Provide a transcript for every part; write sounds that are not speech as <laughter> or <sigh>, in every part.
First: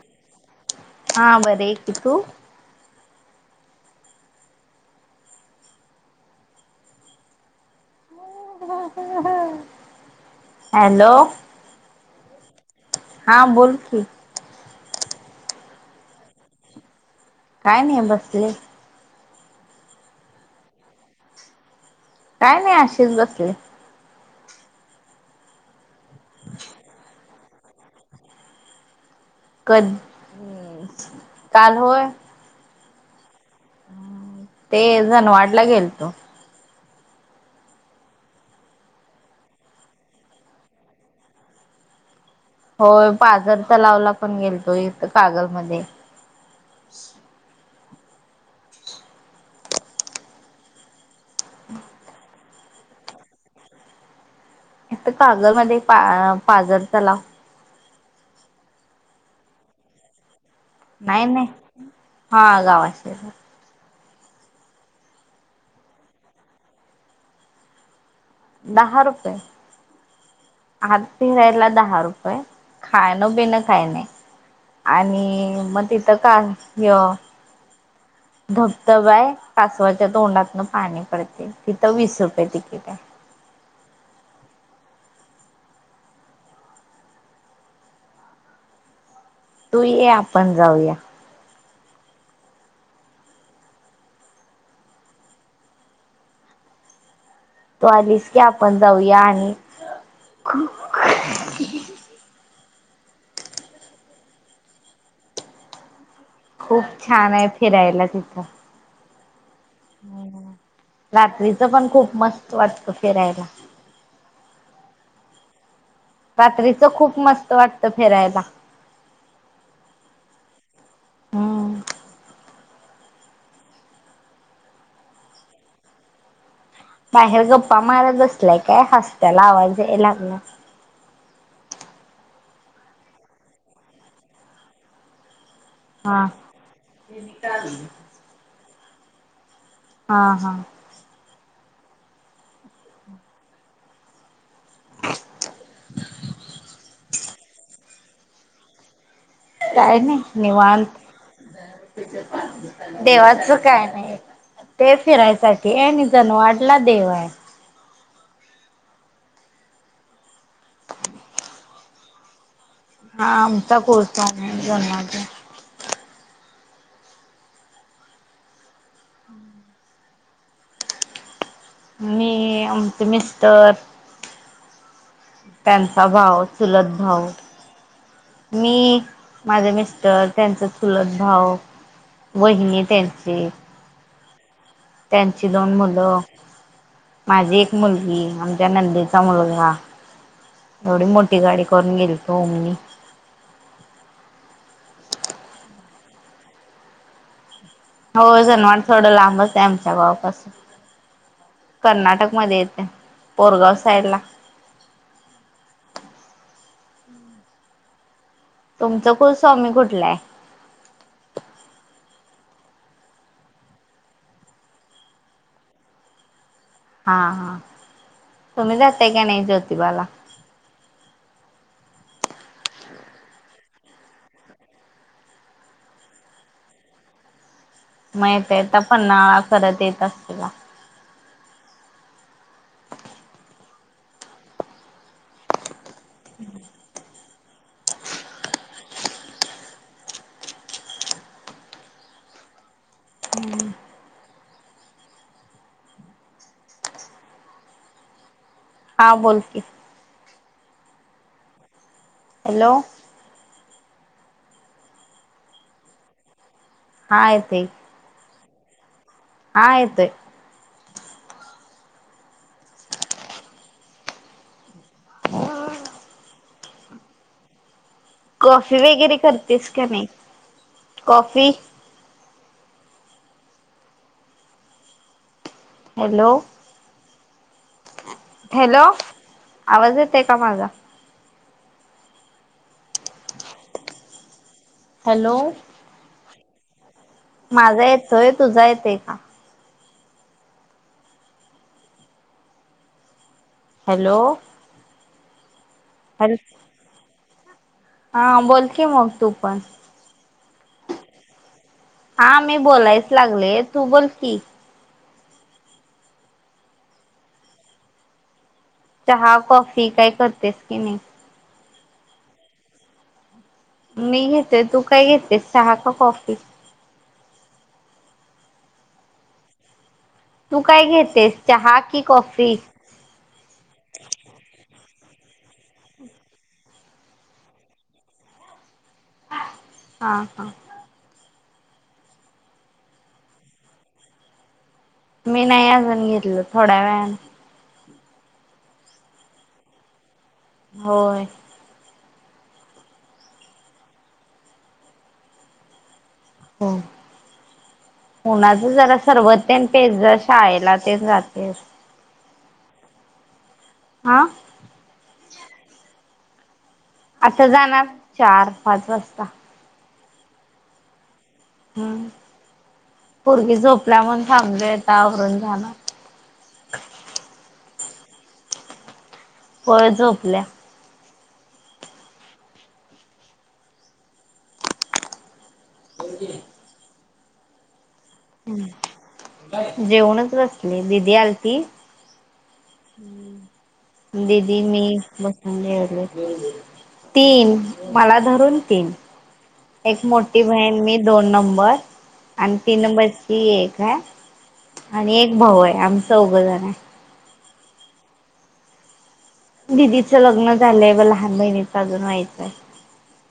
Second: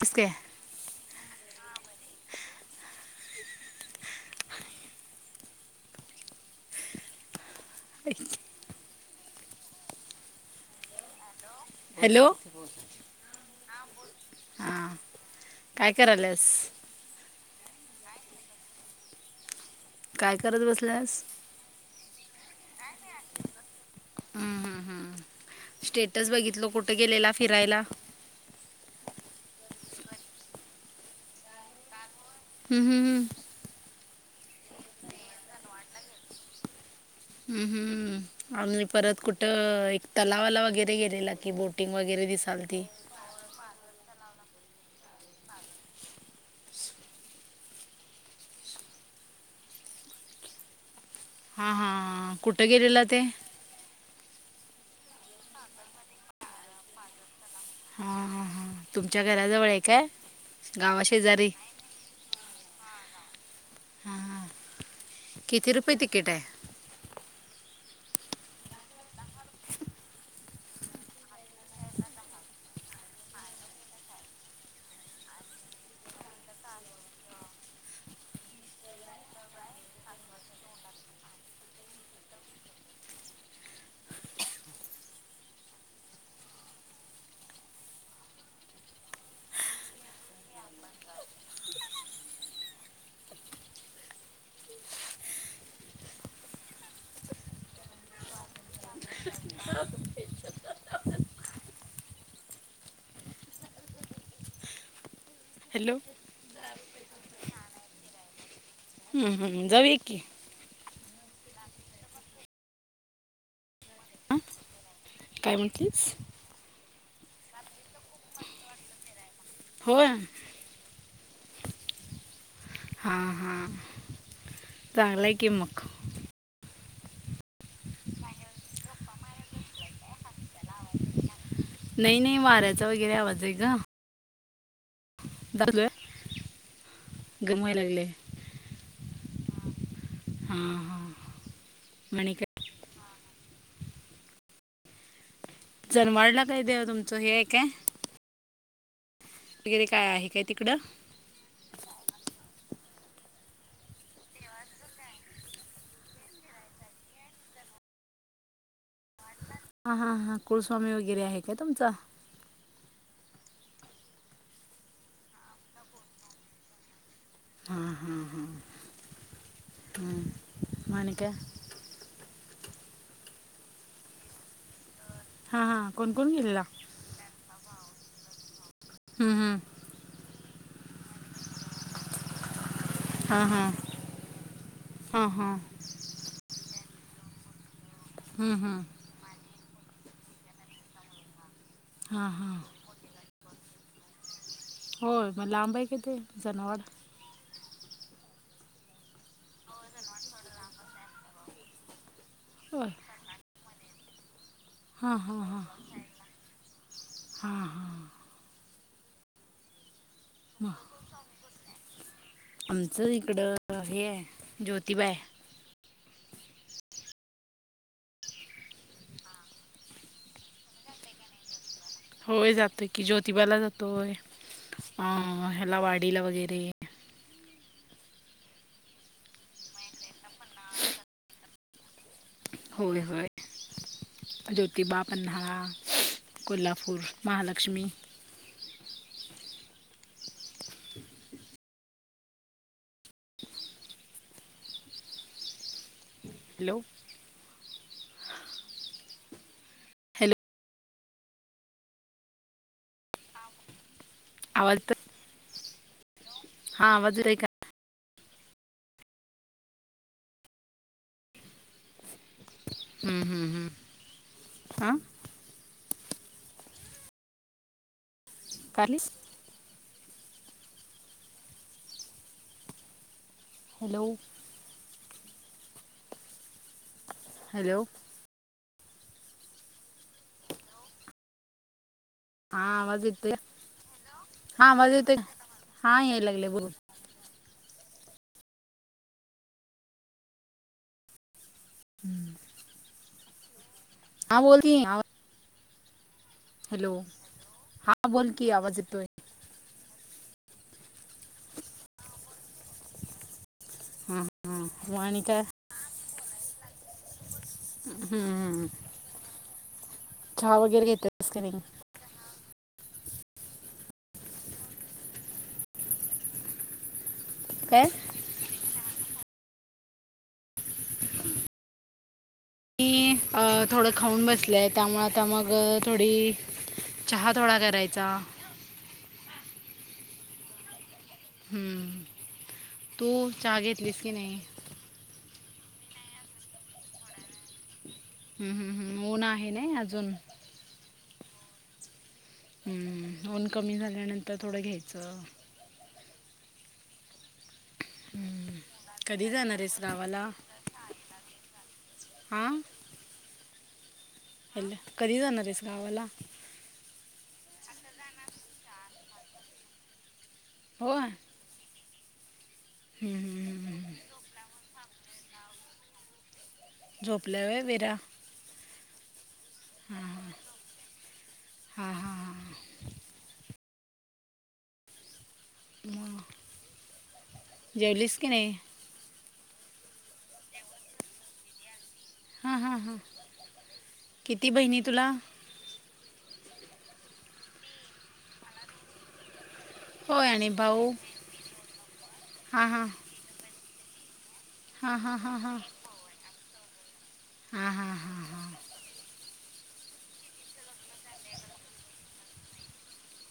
कस काय हा बरे आहे. तू <unintelligible> <unintelligible> हॅलो, हॅलो, हां बोलकी हा काय कराल्यास काय नाही बसले. काय करत बसल्यास काय नाही अशीच बसले. हम्म हम् हम् स्टेटस बघितल कुठे गेलेला फिरायला. क काल होय. हम्म हम् हम्म ते जणवाढला गेल तो. हम्म हम्म आणि परत कुठ एक तलावाला वगैरे गेलेला कि बोटिंग वगैरे दिस होय पाजरचा तलावला पण गेलतोय इथ कागल मध्ये हा हा कुठे गेलेला ते इथ कागल मध्ये पा पाजर तलाव हा हा हा तुमच्या घराजवळ आहे काय गावा नाही नाही शेजारी हा गावाच <unintelligible> हा ह किती रुपये तिकिट हाय दहा रुपये, आत फिरायला दहा रुपये खाणं पिणं काय नाही आणि मग तिथं काय ह्यो धबधबाय कासवाच्या तोंडातन पाणी पडतय तिथं वीस रुपये तिकीटाय तू ये आपण जाऊया तू आलीस की आपण जाऊया आणि <unintelligible> हॅलो खूप छान आहे फिरायला तिथं हम्म हम जाऊया की. रात्रीच पण खूप मस्त वाटत फिरायला हां काय म्हटलीस रात्रीच खूप मस्त वाटत फिरायला होय हम्म हा हा चांगलंय की मग बाहेर गप्पा मारत बसलाय काय हसत्याला आवाज याय लागलाय नाही नाही वाऱ्याचा वगैरे आवाज आहे ग हा <unintelligible> गरम व्हायलागलय हा हा आणि काय जनवाडला काय देव तुमचं हे आहे काय वगैरे काय आहे नाही तिकडं निवांत <unintelligible> देवाचं काय नाही ते फिरायसाठी आणि नि जन वाडला देव हाय हा हां हा कुळस्वामी वगैरे आहे का तुमचा हा हा आमचा <unintelligible> हा हा हा हम् मग आणि काय मी आमचे मिस्टर हा हा त्यांचा कोण कोण भाऊ गेलेला चुलत भाऊ मी हम्म, हम्म. माझे मिस्टर त्यांचा चुलत भाऊ वहिनी हा त्यांची हा हा त्यांची हा दोन मुलं माझी मुलगी हम्म, आमच्या हम्म. नंदेचा मुलगा एवढी मोठी गाडी करून हा गेलतो हा मी हो मग लांब आहे की जनावर हो जनवाड थोडं लांबच आहे आमच्या गावापासून कर्नाटक मध्ये येते होय पोरगाव सायला हा हा हा हा हा तुमचं कुल स्वामी कुठलाय आमचं इकड हे आहे ज्योतिबा हा हा तुम्ही जातय क नाही ज्योतिबाला होय जातोय की ज्योतिबाला जातोय अं ह्याला वाडीला वगैरे माहित तर पन्नाळा करत येत असशीला होय हय अ जोतिबा पन्हाळा कोल्हापूर महालक्ष्मी हम्म हॅलो हा बोलते हॅलो हॅलो आवल <unintelligible> हा येतोय <inaudible> हा येतोय हम्म हम्म हम्म आ कॉफी काली वगैरे करतेस का नाही coffee hello hello hello hello आवाज येते का माझा? हा आवाज येतोय हा आवाज येतोय हॅलो हा यायला लागले बोल <inaudible> माझा येतोय तुझा येतय का? <unintelligible> हॅलो हा <unintelligible> हॅल हॅलो हां हा बोल की आवाज बोलकी येतोय मग तू पण हा मी बोलायच लागलेत तु हां बोलकी हां <unintelligible> हम्म. चहा कॉफी काय चहा करतेस की वगैरे नाही? घेतेस का नाही मी घेते तू काय घेते चहा का कॉफी? काय? तू काय घेतेस चहा की कॉफी? ती अ थोडं खाऊन बसलेय त्यामुळ आता मग थोडी चहा थोडा करायचा. हां हां. हमम तू चहा घेतलीस की नाही? मी नाही अजून घेतलं थोड्या वेळान. हम् हम हम् ऊन आहे नय अजून. होय. हम्म ऊन कमी झाल्यानंतर थोडं घ्यायचं. हो. ऊनाच जरा कधी सरबत जाणार आहेस पेतजा गावाला शाळेला तेन जातेस. हांआ. हा कधी जाणार येतेस गावाला? आता जाणार चार पाच वाजता. वय. अं. पोरगी हम्म, हम्म. झोपल्या म्हणून थांबलेत. आवरून जाणार. झोपल्या होय वीरा? होय झोपल्या. हा हा हा. मग <unintelligible> जेवलीस का नाही? जेवूनच बसले दीदी आलती. हां हां हां किती दिदी बहिणी मी तुला बसून जेवलो. तीन मला धरून तीन. एक होय मोठी आणि बहीण भाऊ मी दोन नंबर आणि हां तीन हां नंबरची एक. काय? हां आणि हां एक भाऊ आहे आम्ही चौघजण हाय. हा हा हा हा. दिदीचं लग्न झालंय व लहान बहिणीचं अजून व्हायचंय.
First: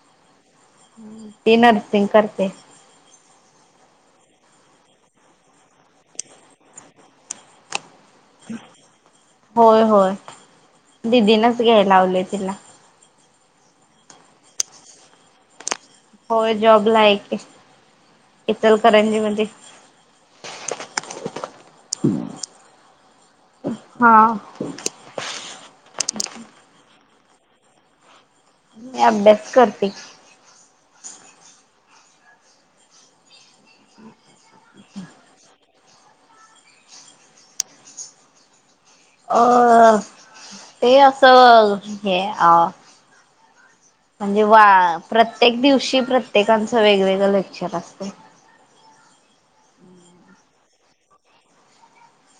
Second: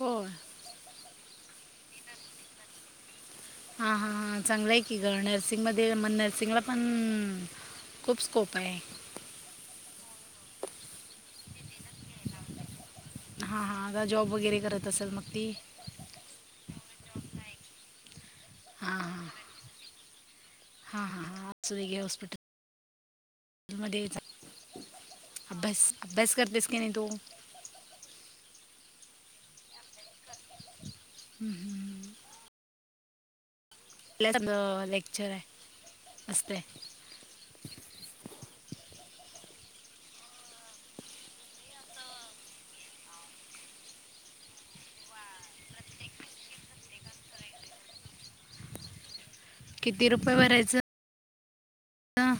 होय <inaudible> ती नर्सिंग करते. हा हा चांगलं आहे की ग नर्सिंग मध्ये म नर्सिंगला पण खूप स्कोप आहे. दीदीनच घ्यायला लावलंय तिला. हा, हा आता जॉब वगैरे करत असेल मग ती? होय जॉबला आहे कि इतलकरंजीमध्ये. हा, हा, हा असु दे घे हॉस्पिटलमध्ये, हा अभ्यास अभ्यास करतेस की नाही तु? मी अभ्यास करते. हं, हं, हं, हं. <unintelligible> अ लेक्चर आहे. असतंय. अ ते असं हे अ म्हणजे वा प्रत्येक दिवशी प्रत्येकांचं वेगवेगळं लेक्चर असतं. किती रुपये भरायचं? हां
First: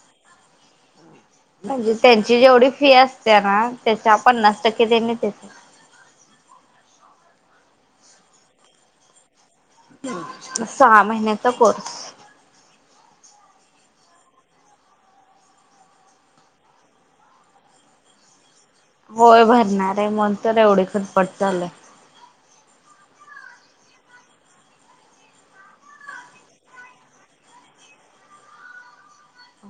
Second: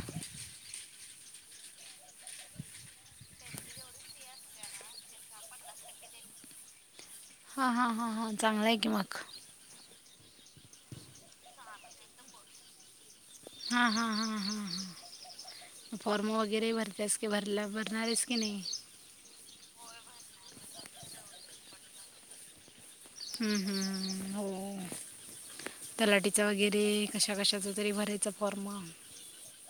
म्हणजे त्यांची जेवढी फी असते ना, त्याच्या पन्नास टक्के त्यांनी देण्यात. हा, हा, हा, हां चांगल हाय की मग. सहा महिन्याचा कोर्स हा, हा, हा, हा, हा. मग फॉर्म वगैरे भरतेस की भरला भरणार आहेस की नाही? होय भरणार आहे म्हणून तर एवढी खटपट चालु हाय. हं, हं, हं हो तलाटीचा वगैरे कशा कशाचं तरी भरायचि फॉर्म.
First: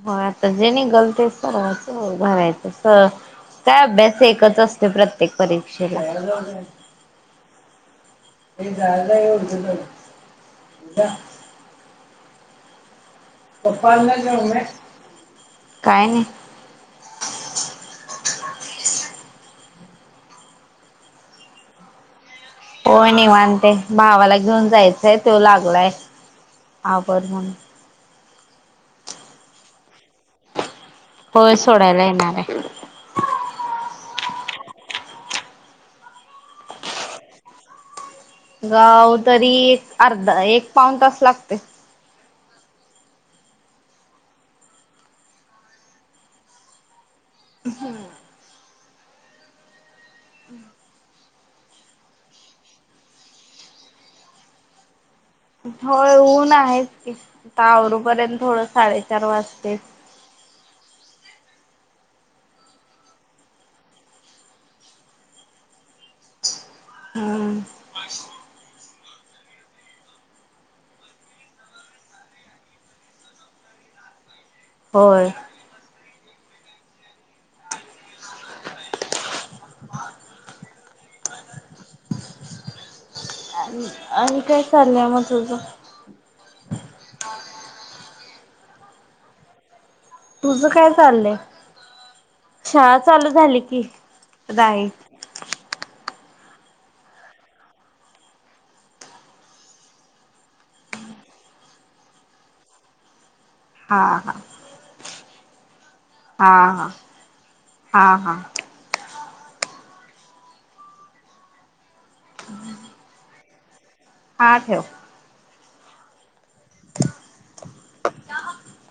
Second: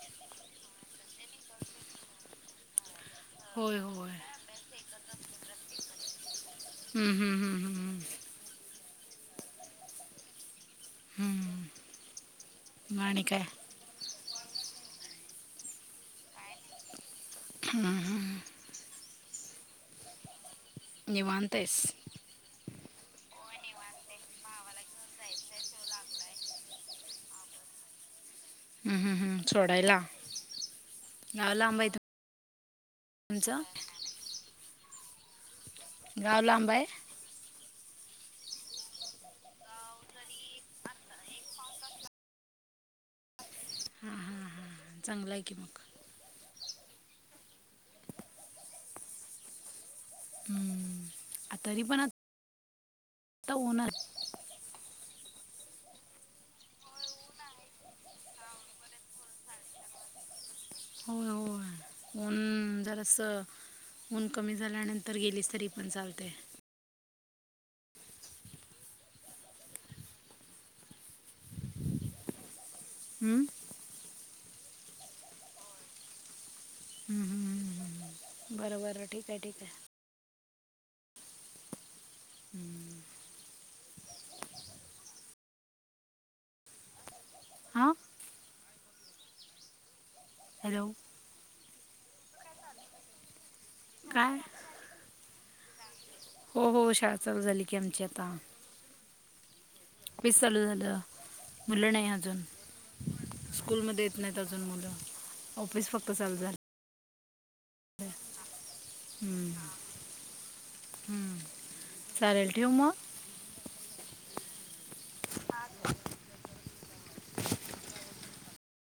हो आता जे निघलं ते सगळंच भरायचं. <unintelligible> होय काय होय अभ्यास एकच असते प्रत्येक परीक्षा <unintelligible> हम्म, हम्म, हम्म, हम्म. <unintelligible> <unintelligible> मग आणिक पप्पांना काय नाही. हं, हं, हं. निवांत हायस? हो निवांत ये. भावाला घेऊन जायचंय तो लागलाय आवर म्हणून. हम्म, हम्म, हम्म. सोडायला? गाव होय लांब आहे सोडायला येणार आहे. तुमचं गाव लांब हाय? गाव तरी अर्धा एक पाऊण तास लागतोय. हा, हा, हा चांगलं आहे की मग. हम्म. हम्म. आ तरी पण आ आता उन्हात होय ऊन आहेच की आता आवरोपर्यंत थोडं साडेचार वाजतेत. होय, होय ऊन जरास ऊन कमी झाल्यानंतर गेलीस तरी पण चालतय. हो. हम्म. होय. हम्म हम्म हम्म बर बर ठीक आहे ठीक आहे. <unintelligible> <unintelligible> आणि काय चाललंय मग तुझ आ, तुझ हॅलो काय चाललंय? शाळा चालू झाली. की काय जाईल. हो हो शाळा चालू झाली की आमची आता वीस चालू झालं मुलं नाही अजून हा स्कूलमध्ये येत हा नाहीत अजून मुलं ऑफिस फ हा हा हा हा हम्म हम्म चालेल ठेवू मग हा ठेव. <unintelligible> <unintelligible>